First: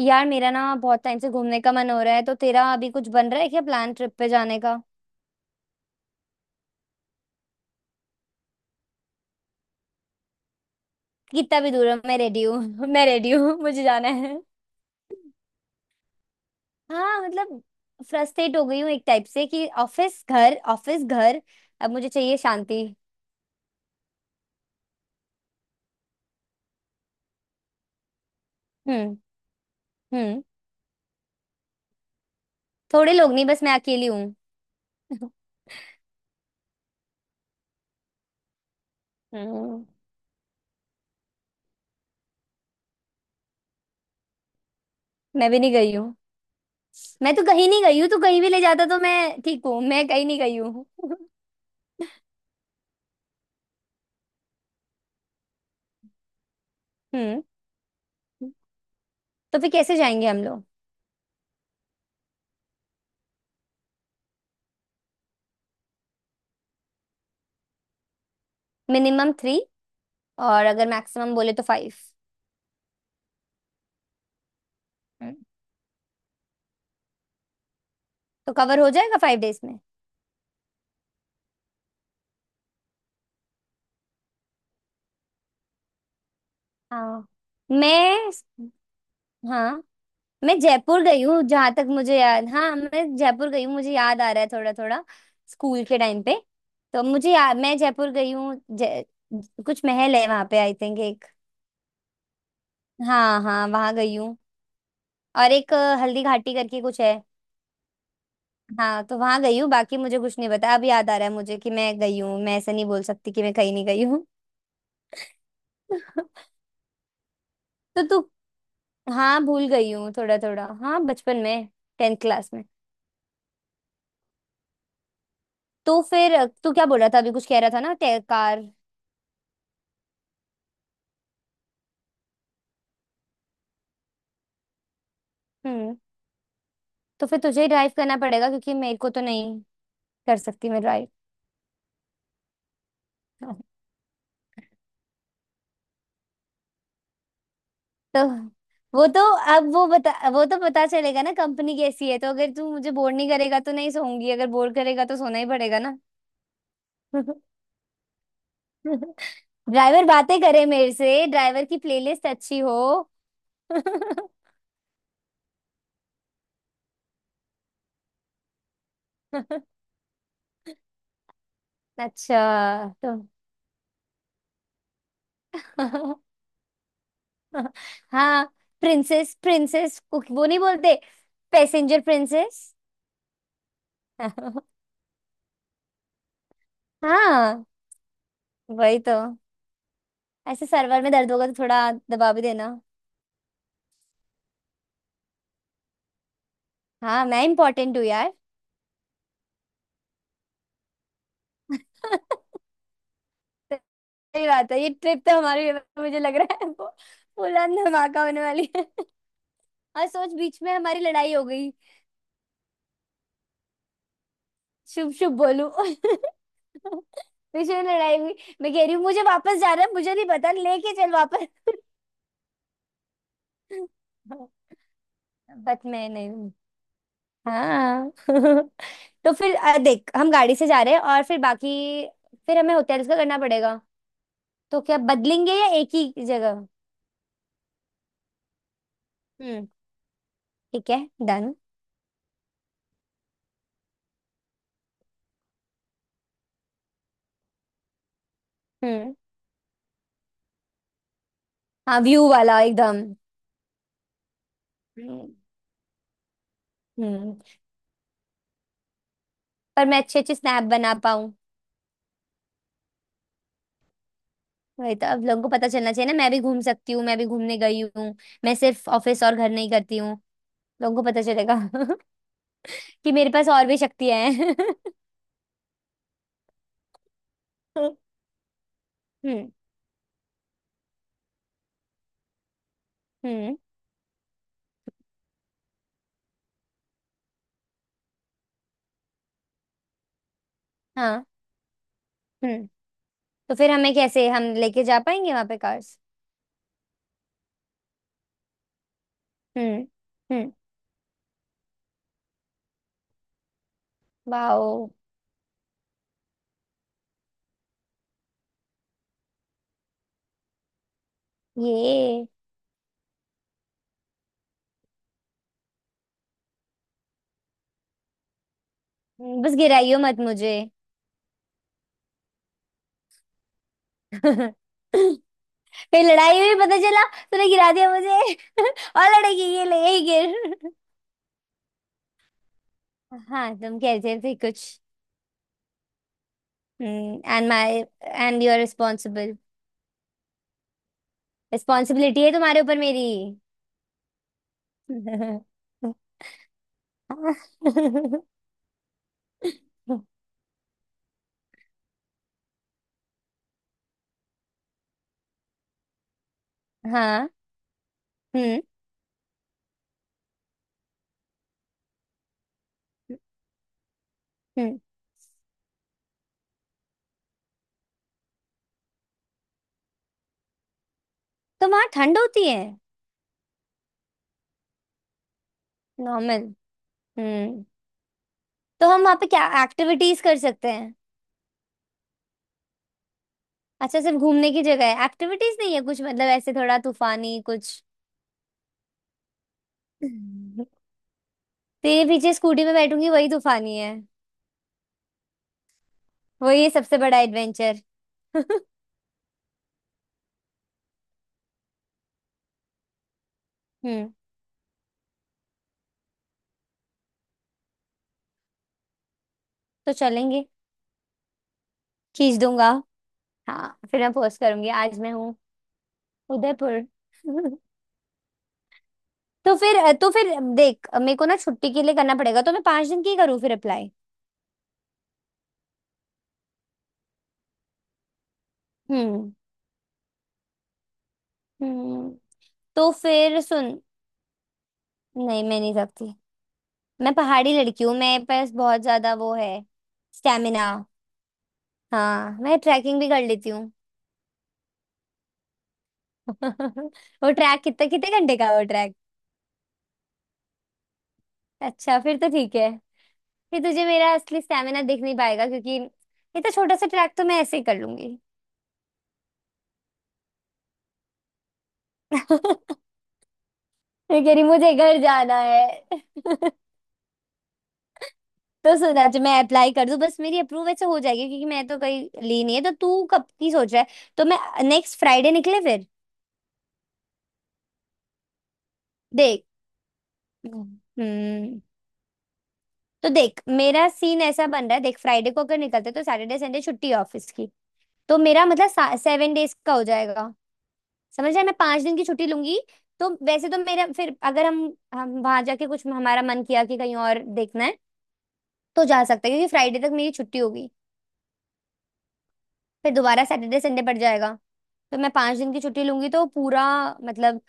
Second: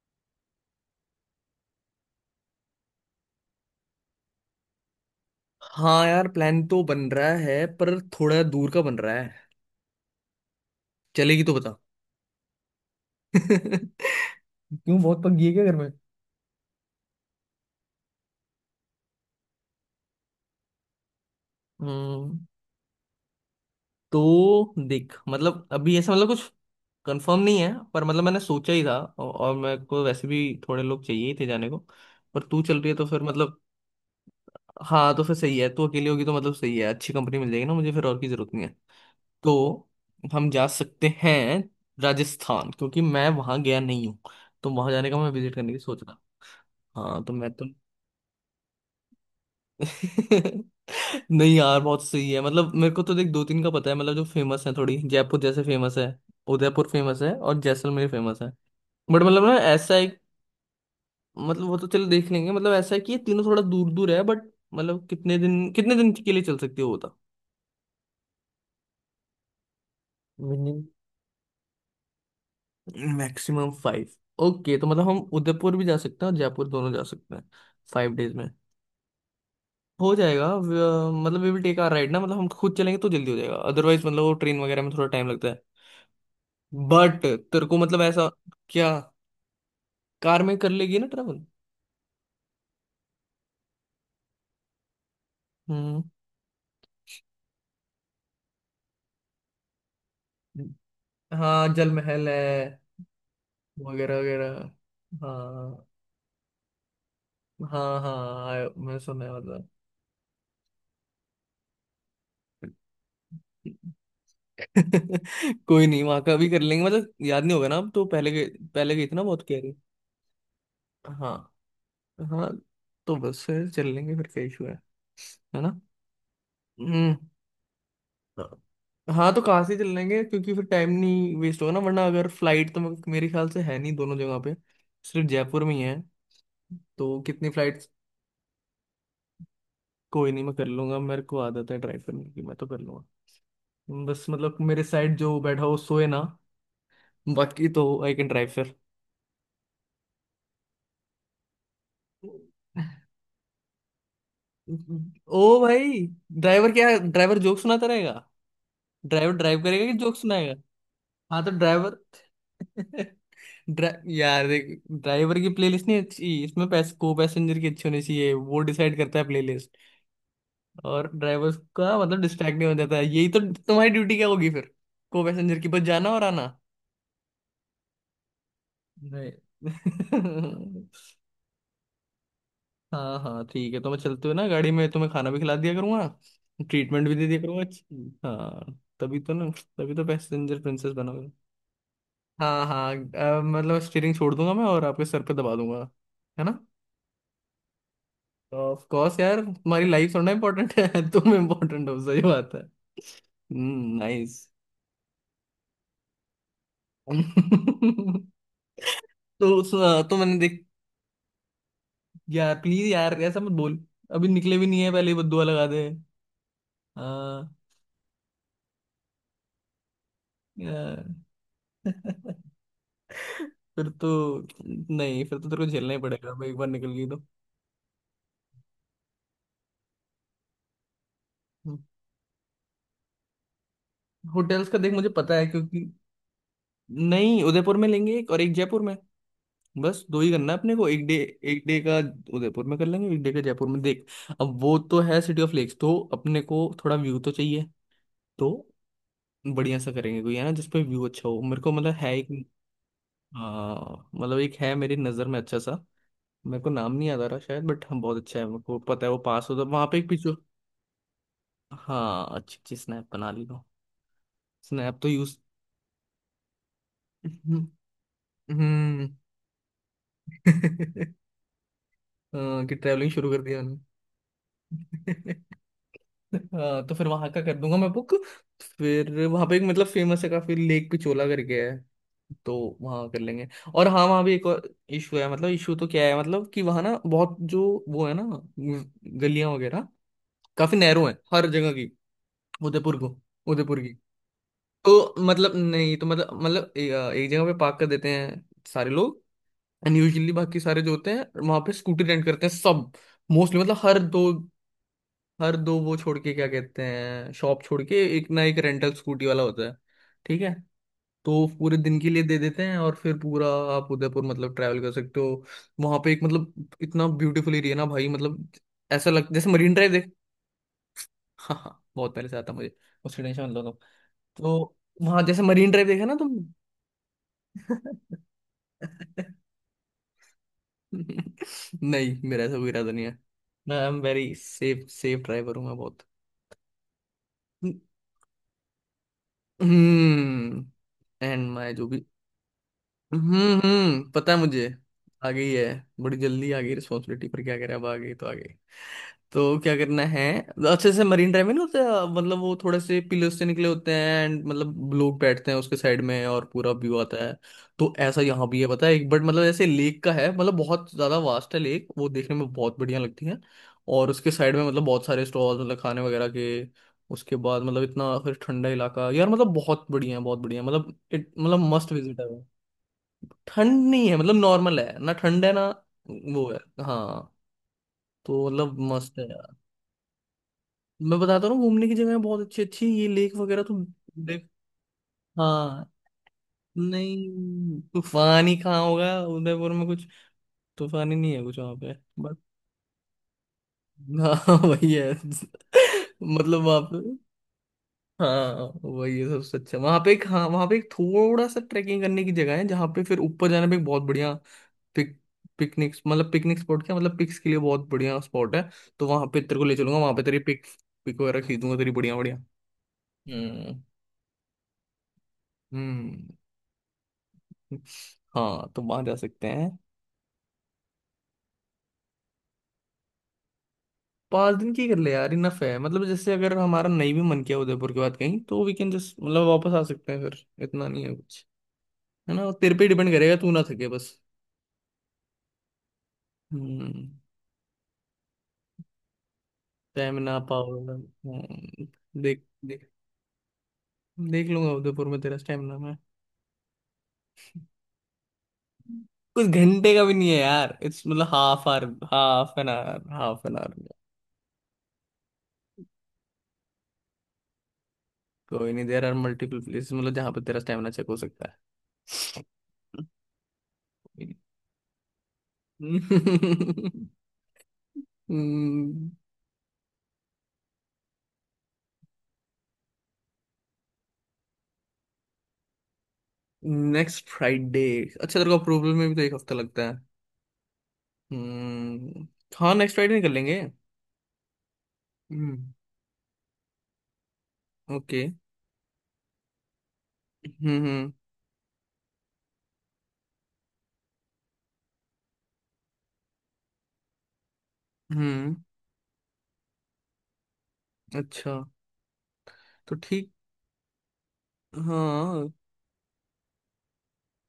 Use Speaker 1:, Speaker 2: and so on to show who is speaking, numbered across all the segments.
Speaker 1: यार मेरा ना बहुत टाइम से घूमने का मन हो रहा है। तो तेरा अभी कुछ बन रहा है क्या, प्लान ट्रिप पे जाने का?
Speaker 2: हाँ यार, प्लान तो बन रहा है पर थोड़ा दूर का बन रहा है। चलेगी तो
Speaker 1: कितना भी
Speaker 2: बता।
Speaker 1: दूर है, मैं रेडी हूँ। मैं रेडी हूँ, मुझे जाना है।
Speaker 2: क्यों, बहुत पक गई है क्या घर में?
Speaker 1: हाँ मतलब, फ्रस्ट्रेट हो गई हूँ एक टाइप से कि ऑफिस घर ऑफिस घर। अब मुझे चाहिए
Speaker 2: हम्म।
Speaker 1: शांति।
Speaker 2: तो देख मतलब अभी ऐसा मतलब कुछ कंफर्म नहीं है, पर मतलब मैंने सोचा ही था
Speaker 1: हम्म।
Speaker 2: और मेरे को वैसे भी
Speaker 1: हम्म।
Speaker 2: थोड़े लोग चाहिए ही थे जाने को, पर तू चल रही है तो
Speaker 1: थोड़े
Speaker 2: फिर
Speaker 1: लोग नहीं,
Speaker 2: मतलब।
Speaker 1: बस मैं अकेली हूँ।
Speaker 2: हाँ तो फिर सही है, तू अकेली होगी तो मतलब सही है, अच्छी कंपनी मिल जाएगी ना, मुझे फिर और की जरूरत नहीं है।
Speaker 1: हम्म।
Speaker 2: तो हम जा सकते हैं राजस्थान, क्योंकि मैं वहां गया नहीं हूँ, तो वहां जाने का, मैं
Speaker 1: मैं
Speaker 2: विजिट
Speaker 1: भी
Speaker 2: करने
Speaker 1: नहीं
Speaker 2: की
Speaker 1: गई
Speaker 2: सोच
Speaker 1: हूँ।
Speaker 2: रहा। हाँ तो
Speaker 1: मैं तो
Speaker 2: मैं तो।
Speaker 1: कहीं नहीं गई हूँ, तू कहीं भी ले जाता तो मैं ठीक हूँ, मैं कहीं नहीं गई
Speaker 2: नहीं
Speaker 1: हूँ।
Speaker 2: यार, बहुत सही है। मतलब मेरे को तो देख दो तीन का पता है, मतलब जो फेमस है। थोड़ी जयपुर जैसे फेमस है, उदयपुर फेमस है,
Speaker 1: हम्म।
Speaker 2: और जैसलमेर फेमस है। बट मतलब ना
Speaker 1: तो फिर
Speaker 2: ऐसा
Speaker 1: कैसे
Speaker 2: एक।
Speaker 1: जाएंगे हम लोग?
Speaker 2: मतलब वो तो चलो देख लेंगे, मतलब ऐसा है कि ये तीनों थोड़ा दूर दूर है, बट मतलब कितने दिन, कितने दिन के लिए चल सकते हो वो बता।
Speaker 1: Minimum three. और अगर मैक्सिमम बोले तो फाइव।
Speaker 2: Maximum five. ओके, तो मतलब हम उदयपुर भी जा सकते हैं और जयपुर, दोनों जा सकते हैं 5 डेज में।
Speaker 1: तो कवर हो जाएगा 5 डेज में।
Speaker 2: हो जाएगा मतलब we will take our ride ना, मतलब हम खुद चलेंगे तो जल्दी हो जाएगा, अदरवाइज मतलब वो ट्रेन वगैरह में थोड़ा टाइम लगता है। बट
Speaker 1: हाँ
Speaker 2: तेरे को मतलब ऐसा,
Speaker 1: मैं
Speaker 2: क्या
Speaker 1: हाँ
Speaker 2: कार में
Speaker 1: मैं
Speaker 2: कर लेगी
Speaker 1: जयपुर
Speaker 2: ना
Speaker 1: गई हूँ,
Speaker 2: ट्रेवल?
Speaker 1: जहां तक मुझे याद। हाँ, मैं जयपुर गई हूँ, मुझे याद आ रहा है थोड़ा थोड़ा। स्कूल के
Speaker 2: हम्म।
Speaker 1: टाइम पे। मैं जयपुर गई हूँ जय कुछ महल है वहां पे, आई थिंक एक।
Speaker 2: हाँ जल महल है
Speaker 1: हाँ हाँ, वहां गई
Speaker 2: वगैरह
Speaker 1: हूँ।
Speaker 2: वगैरह।
Speaker 1: और एक
Speaker 2: हाँ।
Speaker 1: हल्दी घाटी करके कुछ है।
Speaker 2: हाँ हाँ मैं
Speaker 1: हाँ, तो
Speaker 2: सुना है
Speaker 1: वहां गई
Speaker 2: मतलब।
Speaker 1: हूँ। बाकी मुझे कुछ नहीं पता। अब याद आ रहा है मुझे कि मैं गई हूँ, मैं ऐसा नहीं बोल सकती कि मैं कहीं नहीं गई हूँ।
Speaker 2: कोई नहीं, वहां का भी कर लेंगे, मतलब याद नहीं होगा ना अब
Speaker 1: तो
Speaker 2: तो,
Speaker 1: तू।
Speaker 2: पहले गए, पहले गई थी ना
Speaker 1: हाँ
Speaker 2: बहुत कह
Speaker 1: भूल
Speaker 2: रही।
Speaker 1: गई हूँ थोड़ा थोड़ा, हाँ
Speaker 2: हाँ।
Speaker 1: बचपन में। टेंथ
Speaker 2: हाँ
Speaker 1: क्लास में।
Speaker 2: तो बस से चल लेंगे, फिर क्या इशू है ना?
Speaker 1: तो फिर तू क्या बोल रहा
Speaker 2: हम्म।
Speaker 1: था, अभी कुछ कह रहा था ना कार।
Speaker 2: हाँ तो कहाँ से चल लेंगे, क्योंकि फिर टाइम नहीं वेस्ट होगा ना वरना। अगर फ्लाइट तो मेरे ख्याल से है नहीं दोनों जगह पे, सिर्फ जयपुर में ही
Speaker 1: हम्म।
Speaker 2: है। तो
Speaker 1: तो फिर
Speaker 2: कितनी
Speaker 1: तुझे ही
Speaker 2: फ्लाइट।
Speaker 1: ड्राइव करना पड़ेगा क्योंकि मेरे को तो नहीं
Speaker 2: कोई
Speaker 1: कर
Speaker 2: नहीं, मैं कर
Speaker 1: सकती मैं
Speaker 2: लूंगा,
Speaker 1: ड्राइव।
Speaker 2: मेरे को आदत है ट्राई करने की, मैं तो कर लूंगा। बस मतलब मेरे साइड जो बैठा हो सोए ना, बाकी तो आई
Speaker 1: तो
Speaker 2: कैन ड्राइव फिर।
Speaker 1: वो तो, अब वो बता, वो तो पता चलेगा ना कंपनी कैसी है, तो अगर तू मुझे बोर नहीं करेगा तो नहीं सोऊंगी, अगर बोर करेगा तो सोना ही
Speaker 2: ओ
Speaker 1: पड़ेगा ना।
Speaker 2: भाई, ड्राइवर क्या ड्राइवर जोक सुनाता रहेगा? ड्राइवर ड्राइव करेगा कि
Speaker 1: ड्राइवर
Speaker 2: जोक
Speaker 1: बातें
Speaker 2: सुनाएगा?
Speaker 1: करे मेरे से,
Speaker 2: हाँ तो
Speaker 1: ड्राइवर की
Speaker 2: ड्राइवर।
Speaker 1: प्लेलिस्ट अच्छी हो।
Speaker 2: यार देख, ड्राइवर की प्लेलिस्ट नहीं अच्छी इसमें, को पैसेंजर की अच्छी होनी चाहिए, वो डिसाइड करता है प्लेलिस्ट। और ड्राइवर का मतलब डिस्ट्रैक्ट नहीं हो
Speaker 1: अच्छा
Speaker 2: जाता है,
Speaker 1: तो।
Speaker 2: यही तो तुम्हारी ड्यूटी क्या होगी फिर? को पैसेंजर की, बस जाना और आना।
Speaker 1: हाँ।
Speaker 2: नहीं।
Speaker 1: प्रिंसेस प्रिंसेस वो नहीं बोलते? Passenger princess.
Speaker 2: हाँ हाँ ठीक है, तो मैं चलते हुए ना गाड़ी में तुम्हें खाना भी खिला दिया करूंगा, ट्रीटमेंट भी दे दिया करूंगा
Speaker 1: हाँ,
Speaker 2: अच्छी। हाँ
Speaker 1: वही तो।
Speaker 2: तभी तो ना। तभी तो पैसेंजर
Speaker 1: ऐसे
Speaker 2: प्रिंसेस
Speaker 1: सर्वर में
Speaker 2: बनोगे।
Speaker 1: दर्द होगा तो थोड़ा दबा भी
Speaker 2: हाँ
Speaker 1: देना।
Speaker 2: हाँ, मतलब स्टीयरिंग छोड़ दूंगा मैं और आपके सर पे दबा दूंगा, है ना?
Speaker 1: हाँ मैं इम्पोर्टेंट हूँ यार।
Speaker 2: ऑफ कोर्स यार, तुम्हारी लाइफ थोड़ा इम्पोर्टेंट है। तुम इम्पोर्टेंट हो, सही बात है। हम्म, नाइस।
Speaker 1: सही बात है। ये ट्रिप तो हमारे, मुझे लग रहा है वो उड़ान धमाका होने वाली है।
Speaker 2: तो उस,
Speaker 1: और
Speaker 2: तो
Speaker 1: सोच,
Speaker 2: मैंने
Speaker 1: बीच
Speaker 2: देख,
Speaker 1: में हमारी लड़ाई हो गई।
Speaker 2: यार प्लीज यार ऐसा मत बोल, अभी निकले भी नहीं है पहले
Speaker 1: शुभ
Speaker 2: ही बद
Speaker 1: शुभ
Speaker 2: दुआ लगा
Speaker 1: बोलू।
Speaker 2: दे। हाँ
Speaker 1: बीच में लड़ाई हुई। मैं कह रही हूँ मुझे वापस जाना है, मुझे नहीं पता, लेके
Speaker 2: अ,
Speaker 1: चल वापस।
Speaker 2: फिर तो, नहीं, फिर तो तेरे को
Speaker 1: बट
Speaker 2: झेलना ही
Speaker 1: मैं
Speaker 2: पड़ेगा अब,
Speaker 1: नहीं।
Speaker 2: एक बार निकल गई तो।
Speaker 1: हाँ। तो फिर देख, हम गाड़ी से जा रहे हैं, और फिर
Speaker 2: हम्म।
Speaker 1: बाकी। फिर हमें होटल्स का करना पड़ेगा।
Speaker 2: होटल्स का
Speaker 1: तो
Speaker 2: देख
Speaker 1: क्या
Speaker 2: मुझे पता है
Speaker 1: बदलेंगे या
Speaker 2: क्योंकि,
Speaker 1: एक ही जगह?
Speaker 2: नहीं, उदयपुर में लेंगे एक और एक जयपुर में,
Speaker 1: हम्म।
Speaker 2: बस दो ही करना है अपने को,
Speaker 1: ठीक है,
Speaker 2: एक डे,
Speaker 1: डन।
Speaker 2: एक डे का उदयपुर में कर लेंगे, एक डे का जयपुर में। देख अब वो तो है सिटी ऑफ लेक्स, तो अपने को थोड़ा व्यू तो चाहिए। तो
Speaker 1: हम्म।
Speaker 2: बढ़िया सा करेंगे, कोई है ना जिसपे व्यू अच्छा हो, मेरे को मतलब
Speaker 1: हाँ,
Speaker 2: है एक।
Speaker 1: व्यू वाला एकदम।
Speaker 2: हाँ मतलब एक है मेरी नजर
Speaker 1: हम्म।
Speaker 2: में अच्छा सा। मेरे को नाम नहीं याद आ
Speaker 1: हम्म,
Speaker 2: रहा शायद बट, हम, बहुत अच्छा है, मेरे को पता है वो पास होता,
Speaker 1: पर
Speaker 2: वहां पे
Speaker 1: मैं
Speaker 2: एक
Speaker 1: अच्छे अच्छे
Speaker 2: पिक्चर।
Speaker 1: स्नैप बना पाऊँ।
Speaker 2: हाँ अच्छी अच्छी स्नैप बना ली हो,
Speaker 1: वही
Speaker 2: स्नैप
Speaker 1: तो,
Speaker 2: तो
Speaker 1: अब
Speaker 2: यूज।
Speaker 1: लोगों को पता चलना चाहिए ना मैं भी घूम सकती हूँ, मैं भी घूमने गई हूँ। मैं सिर्फ
Speaker 2: हम्म।
Speaker 1: ऑफिस और घर नहीं करती हूँ। लोगों को पता चलेगा।
Speaker 2: हाँ, कि ट्रैवलिंग
Speaker 1: कि
Speaker 2: शुरू
Speaker 1: मेरे
Speaker 2: कर
Speaker 1: पास
Speaker 2: दिया
Speaker 1: और भी शक्तियां हैं।
Speaker 2: मैंने। हाँ तो फिर वहां का कर दूंगा मैं बुक। फिर वहां
Speaker 1: हम्म।
Speaker 2: पे एक मतलब फेमस है काफी, लेक पिछोला करके है। तो वहां कर लेंगे।
Speaker 1: हम्म।
Speaker 2: और हाँ वहां भी एक और इशू है, मतलब इशू तो क्या है, मतलब कि वहां ना बहुत जो, वो है ना गलियां वगैरह, काफी नैरो है
Speaker 1: हाँ।
Speaker 2: हर जगह की।
Speaker 1: हम्म।
Speaker 2: उदयपुर को,
Speaker 1: तो फिर
Speaker 2: उदयपुर
Speaker 1: हमें
Speaker 2: की।
Speaker 1: कैसे हम लेके जा
Speaker 2: तो
Speaker 1: पाएंगे वहां
Speaker 2: मतलब
Speaker 1: पे कार?
Speaker 2: नहीं तो मतलब मतलब एक जगह पे पार्क कर देते हैं सारे लोग।
Speaker 1: हम्म।
Speaker 2: And usually
Speaker 1: hmm.
Speaker 2: बाकी सारे जो होते हैं वहां पे स्कूटी रेंट करते हैं सब। मोस्टली मतलब हर दो,
Speaker 1: वाओ।
Speaker 2: हर दो वो छोड़ के, क्या कहते हैं, शॉप छोड़ के एक ना एक रेंटल स्कूटी वाला होता है। ठीक है। तो पूरे दिन के लिए
Speaker 1: ये।
Speaker 2: दे देते हैं और फिर पूरा आप उदयपुर मतलब ट्रैवल कर सकते हो। वहां पे एक मतलब इतना ब्यूटीफुल एरिया ना भाई, मतलब ऐसा लग जैसे
Speaker 1: बस
Speaker 2: मरीन ड्राइव।
Speaker 1: गिराइयो
Speaker 2: देख।
Speaker 1: मत मुझे।
Speaker 2: हाँ हाँ, बहुत पहले से आता मुझे, उसकी टेंशन लो तुम। तो वहां जैसे मरीन ड्राइव
Speaker 1: फिर
Speaker 2: देखा ना तुम।
Speaker 1: लड़ाई हुई पता चला, तूने गिरा दिया मुझे। और लड़ेगी ये, ले यही गिर।
Speaker 2: नहीं, मेरा ऐसा कोई इरादा नहीं है।
Speaker 1: हाँ
Speaker 2: मैं
Speaker 1: तुम
Speaker 2: आई एम
Speaker 1: कह रहे
Speaker 2: वेरी
Speaker 1: थे कुछ।
Speaker 2: सेफ, सेफ ड्राइवर हूँ मैं, बहुत।
Speaker 1: Hmm. And my, and you are responsible.
Speaker 2: Hmm. And my जो भी।
Speaker 1: रिस्पॉन्सिबिलिटी है तुम्हारे ऊपर मेरी।
Speaker 2: हम्म, पता है मुझे, आ गई है, बड़ी जल्दी आ गई रिस्पॉन्सिबिलिटी, पर क्या करें अब, आ गई तो आ गई, तो क्या करना है। अच्छे से मरीन ड्राइव में नहीं होते, मतलब वो थोड़े से पिलर्स से निकले होते हैं एंड मतलब लोग बैठते हैं उसके साइड में और पूरा व्यू आता
Speaker 1: हाँ।
Speaker 2: है। तो ऐसा यहाँ भी
Speaker 1: हम्म।
Speaker 2: है पता है एक, बट मतलब ऐसे लेक का है, मतलब बहुत ज्यादा वास्ट है लेक, वो देखने में बहुत बढ़िया लगती है। और उसके साइड में
Speaker 1: हम्म।
Speaker 2: मतलब बहुत सारे स्टॉल, मतलब खाने वगैरह के। उसके बाद मतलब इतना फिर ठंडा इलाका यार, मतलब बहुत बढ़िया है, मतलब मतलब
Speaker 1: तो वहाँ
Speaker 2: मस्ट
Speaker 1: ठंड
Speaker 2: विजिट है वो।
Speaker 1: होती है?
Speaker 2: ठंड नहीं है, मतलब नॉर्मल है ना, ठंड है ना,
Speaker 1: नॉर्मल।
Speaker 2: वो है। हाँ।
Speaker 1: हम्म।
Speaker 2: तो मतलब
Speaker 1: तो हम वहाँ
Speaker 2: मस्त है।
Speaker 1: पे क्या एक्टिविटीज कर सकते?
Speaker 2: मैं बताता हूँ ना, घूमने की जगह बहुत अच्छी अच्छी है। ये लेक वगैरह तो।
Speaker 1: अच्छा, सिर्फ
Speaker 2: देख।
Speaker 1: घूमने की जगह है, एक्टिविटीज नहीं है
Speaker 2: हाँ।
Speaker 1: कुछ मतलब ऐसे थोड़ा तूफानी कुछ?
Speaker 2: नहीं, तूफानी कहाँ होगा उदयपुर में कुछ, तूफानी नहीं है कुछ वहाँ पे।
Speaker 1: तेरे पीछे
Speaker 2: बस।
Speaker 1: स्कूटी में बैठूंगी वही तूफानी है।
Speaker 2: हाँ वही है, मतलब
Speaker 1: वही है
Speaker 2: वहाँ
Speaker 1: सबसे
Speaker 2: पे।
Speaker 1: बड़ा एडवेंचर।
Speaker 2: हाँ वही है सबसे अच्छा वहाँ पे एक, हाँ वहाँ पे एक थोड़ा सा ट्रैकिंग करने की जगह है, जहाँ पे फिर ऊपर जाने पे एक बहुत
Speaker 1: हम्म।
Speaker 2: बढ़िया पिक, पिकनिक, मतलब पिकनिक स्पॉट, क्या मतलब पिक्स के लिए बहुत बढ़िया स्पॉट है। तो वहाँ पे तेरे को ले
Speaker 1: तो
Speaker 2: चलूंगा, वहाँ पे तेरी
Speaker 1: चलेंगे।
Speaker 2: पिक, पिक वगैरह खींचूंगा तेरी, बढ़िया बढ़िया।
Speaker 1: खींच दूंगा। हाँ
Speaker 2: हम्म
Speaker 1: फिर मैं पोस्ट करूंगी, आज मैं हूँ
Speaker 2: हम्म।
Speaker 1: उदयपुर।
Speaker 2: हाँ तो वहां जा सकते
Speaker 1: तो
Speaker 2: हैं।
Speaker 1: फिर, तो फिर देख, मेरे को ना छुट्टी के लिए करना पड़ेगा, तो मैं 5 दिन की करूँ फिर अप्लाई।
Speaker 2: 5 दिन की कर ले यार, इनफ है, मतलब जैसे अगर हमारा नहीं भी मन किया उदयपुर के बाद कहीं, तो वी कैन जस्ट
Speaker 1: हम्म।
Speaker 2: मतलब वापस आ सकते हैं, फिर इतना नहीं है कुछ,
Speaker 1: हम्म।
Speaker 2: है ना? तेरे पे
Speaker 1: तो
Speaker 2: डिपेंड करेगा,
Speaker 1: फिर
Speaker 2: तू ना
Speaker 1: सुन।
Speaker 2: थके बस।
Speaker 1: नहीं मैं नहीं सकती।
Speaker 2: हम्म,
Speaker 1: मैं पहाड़ी लड़की हूँ, मेरे पास बहुत ज्यादा वो है।
Speaker 2: Stamina
Speaker 1: stamina.
Speaker 2: पावर।
Speaker 1: हाँ
Speaker 2: देख
Speaker 1: मैं
Speaker 2: देख,
Speaker 1: ट्रैकिंग भी कर लेती हूँ।
Speaker 2: देख लूंगा उदयपुर में तेरा स्टेमिना मैं।
Speaker 1: वो ट्रैक कितना, कितने घंटे का है वो ट्रैक?
Speaker 2: कुछ घंटे का भी नहीं है यार, इट्स मतलब हाफ आवर,
Speaker 1: अच्छा फिर तो
Speaker 2: हाफ
Speaker 1: ठीक
Speaker 2: एन
Speaker 1: है।
Speaker 2: आवर, हाफ एन
Speaker 1: फिर
Speaker 2: आवर।
Speaker 1: तुझे मेरा असली स्टेमिना दिख नहीं पाएगा क्योंकि इतना छोटा सा ट्रैक तो मैं ऐसे ही कर लूंगी।
Speaker 2: कोई नहीं, देर आर मल्टीपल प्लेसेस मतलब जहाँ पे तेरा स्टेमिना चेक हो सकता
Speaker 1: मैं
Speaker 2: है।
Speaker 1: कह रही, मुझे घर जाना है। तो सुना,
Speaker 2: नेक्स्ट
Speaker 1: जो मैं अप्लाई कर दूं बस मेरी अप्रूव ऐसे हो जाएगी क्योंकि मैं तो कहीं ली नहीं है, तो तू कब की सोच रहा है? तो मैं, नेक्स्ट फ्राइडे निकले फिर?
Speaker 2: फ्राइडे? अच्छा, तेरे को अप्रूवल में भी तो एक
Speaker 1: देख।
Speaker 2: हफ्ता लगता है?
Speaker 1: हम्म।
Speaker 2: हम्म। हाँ नेक्स्ट
Speaker 1: तो
Speaker 2: फ्राइडे निकल
Speaker 1: देख,
Speaker 2: लेंगे।
Speaker 1: मेरा सीन ऐसा बन रहा है, देख फ्राइडे को अगर
Speaker 2: हम्म।
Speaker 1: निकलते तो सैटरडे संडे छुट्टी है ऑफिस की। तो
Speaker 2: ओके।
Speaker 1: मेरा मतलब 7 डेज का हो जाएगा।
Speaker 2: हम्म हम्म
Speaker 1: समझ रहे हैं? मैं 5 दिन की छुट्टी लूंगी। तो वैसे तो मेरा फिर अगर हम, हम वहां जाके कुछ हमारा मन किया कि कहीं और देखना है,
Speaker 2: हम्म।
Speaker 1: तो जा सकते हैं क्योंकि फ्राइडे तक मेरी छुट्टी होगी।
Speaker 2: अच्छा।
Speaker 1: फिर
Speaker 2: तो
Speaker 1: दोबारा
Speaker 2: ठीक,
Speaker 1: सैटरडे संडे पड़ जाएगा। तो मैं पांच
Speaker 2: हाँ।
Speaker 1: दिन की छुट्टी लूंगी तो पूरा मतलब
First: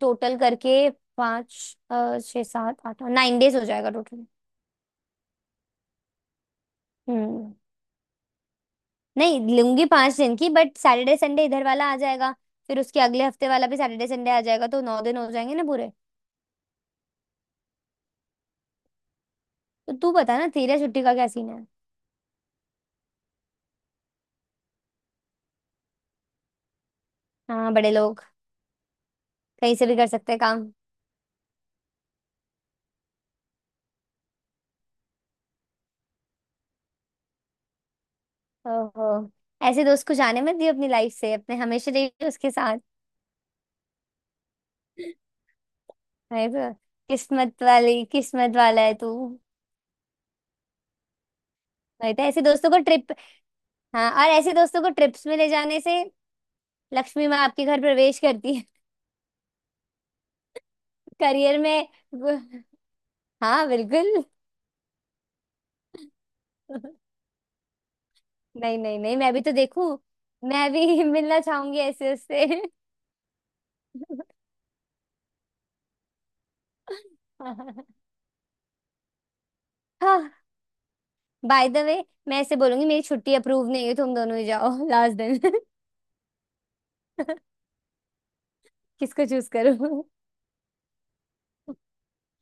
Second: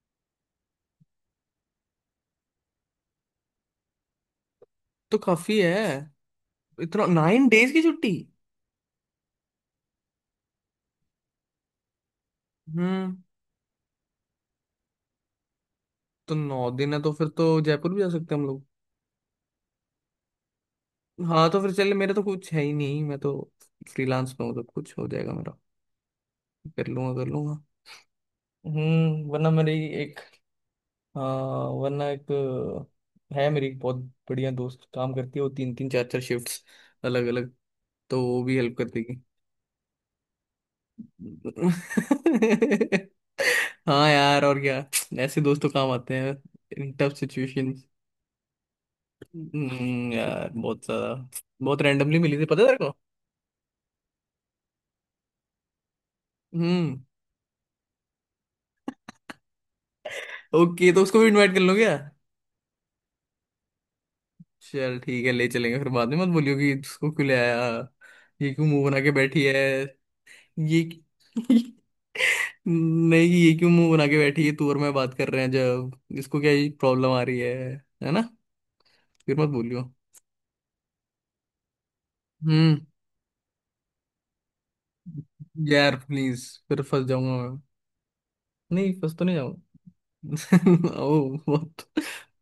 Speaker 1: टोटल करके पाँच छः सात आठ नाइन डेज हो जाएगा टोटल।
Speaker 2: तो काफी है इतना, नाइन
Speaker 1: हम्म।
Speaker 2: डेज की छुट्टी।
Speaker 1: नहीं लूंगी 5 दिन की, बट सैटरडे संडे इधर वाला आ जाएगा। फिर उसके
Speaker 2: हम्म।
Speaker 1: अगले हफ्ते वाला भी सैटरडे संडे आ जाएगा, तो 9 दिन हो जाएंगे ना पूरे।
Speaker 2: तो 9 दिन है तो फिर तो जयपुर भी जा सकते हैं हम लोग।
Speaker 1: तो तू बता ना तेरा छुट्टी का क्या
Speaker 2: हाँ
Speaker 1: सीन
Speaker 2: तो
Speaker 1: है?
Speaker 2: फिर चल, मेरा तो कुछ है ही नहीं, मैं तो फ्रीलांस पे हूँ, तो कुछ हो जाएगा मेरा, कर लूंगा कर लूंगा।
Speaker 1: हाँ बड़े लोग।
Speaker 2: वरना मेरी
Speaker 1: कहीं से भी कर
Speaker 2: एक,
Speaker 1: सकते हैं काम।
Speaker 2: हाँ वरना एक है, मेरी एक बहुत बढ़िया दोस्त काम करती है, वो तीन तीन चार चार शिफ्ट्स अलग अलग। तो वो भी हेल्प कर
Speaker 1: ओहो।
Speaker 2: देगी।
Speaker 1: ऐसे दोस्त को जाने मत दियो अपनी लाइफ से, अपने हमेशा रहिए उसके साथ।
Speaker 2: हाँ यार और क्या, ऐसे दोस्त तो काम आते हैं
Speaker 1: नहीं तो।
Speaker 2: इन टफ
Speaker 1: किस्मत
Speaker 2: सिचुएशन।
Speaker 1: वाली, किस्मत वाला है तू।
Speaker 2: यार, बहुत ज्यादा, बहुत
Speaker 1: नहीं
Speaker 2: रैंडमली
Speaker 1: तो
Speaker 2: मिली
Speaker 1: ऐसे
Speaker 2: थी पता है
Speaker 1: दोस्तों
Speaker 2: तेरे
Speaker 1: को
Speaker 2: को।
Speaker 1: ट्रिप। हाँ, और ऐसे दोस्तों को ट्रिप्स में ले जाने से
Speaker 2: हम्म।
Speaker 1: लक्ष्मी माँ आपके घर प्रवेश करती है।
Speaker 2: ओके, तो उसको भी इनवाइट
Speaker 1: करियर
Speaker 2: कर लो
Speaker 1: में।
Speaker 2: क्या।
Speaker 1: वो-। हाँ बिल्कुल।
Speaker 2: चल ठीक है ले चलेंगे, फिर बाद में मत बोलियो कि उसको क्यों ले आया, ये क्यों
Speaker 1: नहीं
Speaker 2: मुंह
Speaker 1: नहीं
Speaker 2: बना के
Speaker 1: नहीं, मैं भी
Speaker 2: बैठी
Speaker 1: तो
Speaker 2: है।
Speaker 1: देखूं। मैं
Speaker 2: ये
Speaker 1: भी मिलना चाहूंगी ऐसे उससे।
Speaker 2: नहीं कि ये क्यों मुंह बना के बैठी है, तू और मैं बात कर रहे हैं जब, इसको क्या ये प्रॉब्लम आ रही है है ना? फिर मत बोलियो।
Speaker 1: हाँ, बाय द वे मैं ऐसे
Speaker 2: हम्म।
Speaker 1: बोलूंगी मेरी छुट्टी अप्रूव नहीं हुई, तुम दोनों ही जाओ। लास्ट दिन।
Speaker 2: यार प्लीज, फिर फंस जाऊंगा मैं, नहीं, फंस तो
Speaker 1: किसको
Speaker 2: नहीं
Speaker 1: चूज करूं?
Speaker 2: जाऊंगा। ओ, बहुत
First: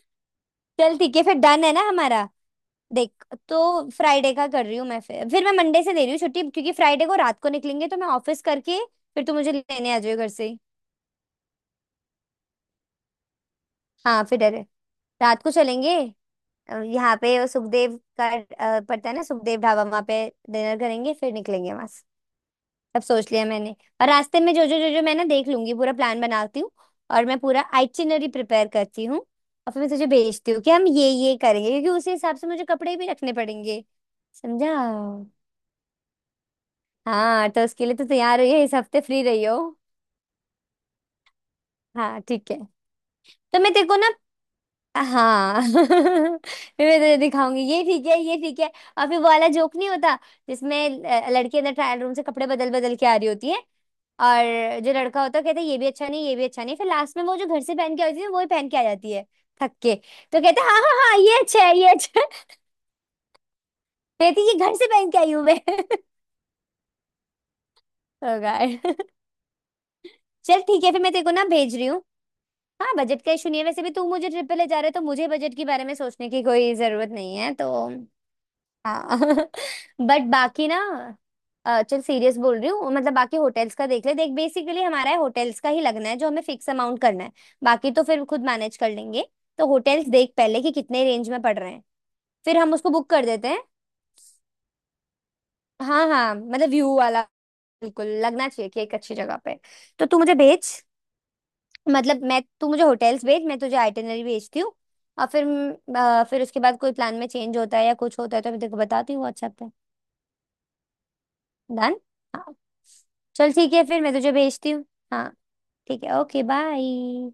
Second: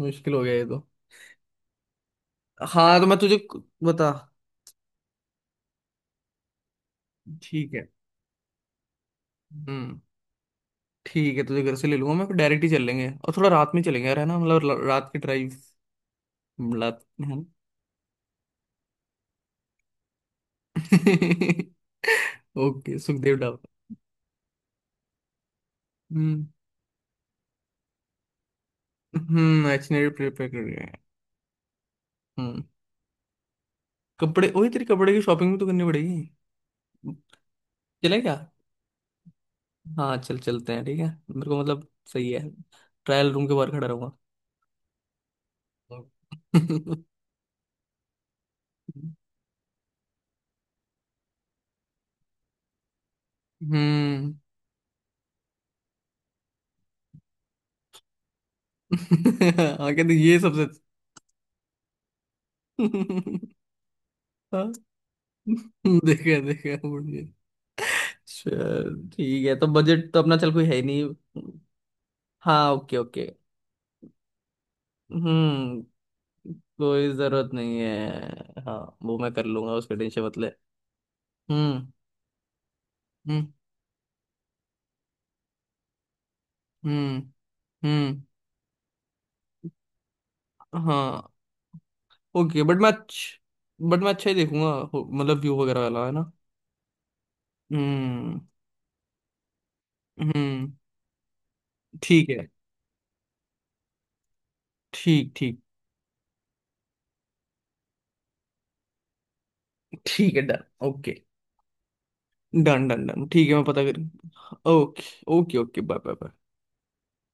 Speaker 2: मुश्किल हो गया ये तो।
Speaker 1: चल ठीक है, फिर डन है ना हमारा।
Speaker 2: हाँ तो मैं
Speaker 1: देख
Speaker 2: तुझे
Speaker 1: तो
Speaker 2: बता,
Speaker 1: फ्राइडे का कर रही हूँ मैं, फिर मैं मंडे से दे रही हूँ छुट्टी, क्योंकि फ्राइडे को रात को
Speaker 2: ठीक
Speaker 1: निकलेंगे
Speaker 2: है।
Speaker 1: तो मैं ऑफिस करके। फिर तू मुझे लेने आ
Speaker 2: हम्म।
Speaker 1: जाओ घर से ही।
Speaker 2: ठीक है, तुझे घर से ले लूंगा मैं, फिर डायरेक्ट ही चल लेंगे, और थोड़ा रात में चलेंगे यार,
Speaker 1: हाँ
Speaker 2: है ना,
Speaker 1: फिर
Speaker 2: मतलब
Speaker 1: अरे।
Speaker 2: रात की
Speaker 1: रात
Speaker 2: ड्राइव।
Speaker 1: को चलेंगे।
Speaker 2: रात
Speaker 1: यहाँ
Speaker 2: है
Speaker 1: पे
Speaker 2: ना।
Speaker 1: वो सुखदेव का, पड़ता है ना सुखदेव ढाबा, वहाँ पे डिनर करेंगे फिर निकलेंगे वहां। सब
Speaker 2: ओके
Speaker 1: सोच
Speaker 2: सुखदेव
Speaker 1: लिया
Speaker 2: डाबर।
Speaker 1: मैंने। और रास्ते में जो जो जो जो मैं ना देख लूंगी, पूरा प्लान
Speaker 2: हम्म।
Speaker 1: बनाती हूँ। और मैं पूरा आइटिनरी प्रिपेयर करती हूँ,
Speaker 2: हम्म,
Speaker 1: और फिर मैं तुझे
Speaker 2: एक्शनरी प्रिपेयर
Speaker 1: भेजती
Speaker 2: कर
Speaker 1: हूँ कि
Speaker 2: रहे
Speaker 1: हम
Speaker 2: हैं।
Speaker 1: ये करेंगे, क्योंकि उसी हिसाब से
Speaker 2: हम्म।
Speaker 1: मुझे कपड़े भी रखने पड़ेंगे।
Speaker 2: कपड़े, वही
Speaker 1: समझा।
Speaker 2: तेरी, कपड़े की शॉपिंग भी तो करनी पड़ेगी।
Speaker 1: हाँ, तो उसके लिए तो
Speaker 2: चले क्या?
Speaker 1: तैयार रही है, इस हफ्ते फ्री रही हो।
Speaker 2: हाँ चल चलते हैं, ठीक है, मेरे को मतलब
Speaker 1: हाँ
Speaker 2: सही है।
Speaker 1: ठीक है।
Speaker 2: ट्रायल रूम के
Speaker 1: तो
Speaker 2: बाहर
Speaker 1: मैं
Speaker 2: खड़ा
Speaker 1: तेरे को ना,
Speaker 2: रहूंगा।
Speaker 1: हाँ मैं तुझे दिखाऊंगी ये ठीक है ये ठीक है। और फिर वो वाला जोक नहीं होता जिसमें लड़की अंदर ट्रायल रूम से कपड़े बदल बदल के आ रही होती है,
Speaker 2: हम्म।
Speaker 1: और जो लड़का होता है कहता है ये भी अच्छा नहीं, ये भी अच्छा नहीं, फिर लास्ट में वो जो घर से पहन के आई थी वो ही पहन के आ जाती है। थक
Speaker 2: हाँ,
Speaker 1: के
Speaker 2: कहते ये
Speaker 1: तो कहता
Speaker 2: सबसे।
Speaker 1: है हाँ हाँ हाँ ये अच्छा है ये अच्छा है। कहती है, ये घर
Speaker 2: अच्छा।
Speaker 1: से पहन के आई हूँ मैं।
Speaker 2: हाँ देखा देखा, बढ़िया।
Speaker 1: ओ गॉड।
Speaker 2: चल ठीक है, तो बजट तो अपना चल
Speaker 1: चल
Speaker 2: कोई है ही
Speaker 1: ठीक है फिर मैं तेरे को ना
Speaker 2: नहीं।
Speaker 1: भेज रही हूँ।
Speaker 2: हाँ
Speaker 1: हाँ
Speaker 2: ओके
Speaker 1: बजट
Speaker 2: ओके।
Speaker 1: का इशू नहीं है, वैसे भी तू मुझे ट्रिप पे ले जा रहे तो मुझे बजट के
Speaker 2: हम्म,
Speaker 1: बारे में सोचने की कोई जरूरत
Speaker 2: कोई
Speaker 1: नहीं
Speaker 2: जरूरत
Speaker 1: है
Speaker 2: नहीं
Speaker 1: तो।
Speaker 2: है हाँ। वो
Speaker 1: हाँ
Speaker 2: मैं कर लूंगा, उसका टेंशन
Speaker 1: बट
Speaker 2: मत ले।
Speaker 1: बाकी ना,
Speaker 2: हम्म
Speaker 1: चल सीरियस बोल रही हूँ, मतलब बाकी
Speaker 2: हम्म।
Speaker 1: होटल्स का देख ले, देख बेसिकली हमारा है होटल्स का ही लगना है, जो हमें फिक्स अमाउंट
Speaker 2: हम्म
Speaker 1: करना है। बाकी तो
Speaker 2: हम्म,
Speaker 1: फिर खुद मैनेज कर लेंगे। तो होटल्स देख पहले कि कितने
Speaker 2: हाँ
Speaker 1: रेंज में पड़ रहे हैं, फिर
Speaker 2: ओके,
Speaker 1: हम उसको बुक कर देते हैं।
Speaker 2: बट मैं अच्छा ही देखूंगा, मतलब व्यू वगैरह वाला
Speaker 1: हाँ
Speaker 2: है ना।
Speaker 1: हाँ, मतलब व्यू वाला बिल्कुल
Speaker 2: हम्म
Speaker 1: लगना चाहिए कि एक अच्छी जगह पे। तो तू मुझे
Speaker 2: हम्म
Speaker 1: भेज मतलब
Speaker 2: ठीक
Speaker 1: मैं,
Speaker 2: है,
Speaker 1: तू मुझे होटल्स भेज, मैं तुझे आइटनरी भेजती हूँ। और
Speaker 2: ठीक
Speaker 1: फिर
Speaker 2: ठीक।
Speaker 1: फिर उसके बाद कोई प्लान में चेंज होता है या कुछ होता है तो मैं तेरे को बताती हूँ व्हाट्सएप।
Speaker 2: ठीक है डन ओके।
Speaker 1: डन। हाँ
Speaker 2: डन डन डन, ठीक
Speaker 1: चल
Speaker 2: है, मैं
Speaker 1: ठीक
Speaker 2: पता
Speaker 1: है
Speaker 2: कर।
Speaker 1: फिर मैं तुझे भेजती हूँ।
Speaker 2: ओके।
Speaker 1: हाँ
Speaker 2: ओके ओके, बाय
Speaker 1: ठीक
Speaker 2: बाय
Speaker 1: है, ओके
Speaker 2: बाय।
Speaker 1: बाय।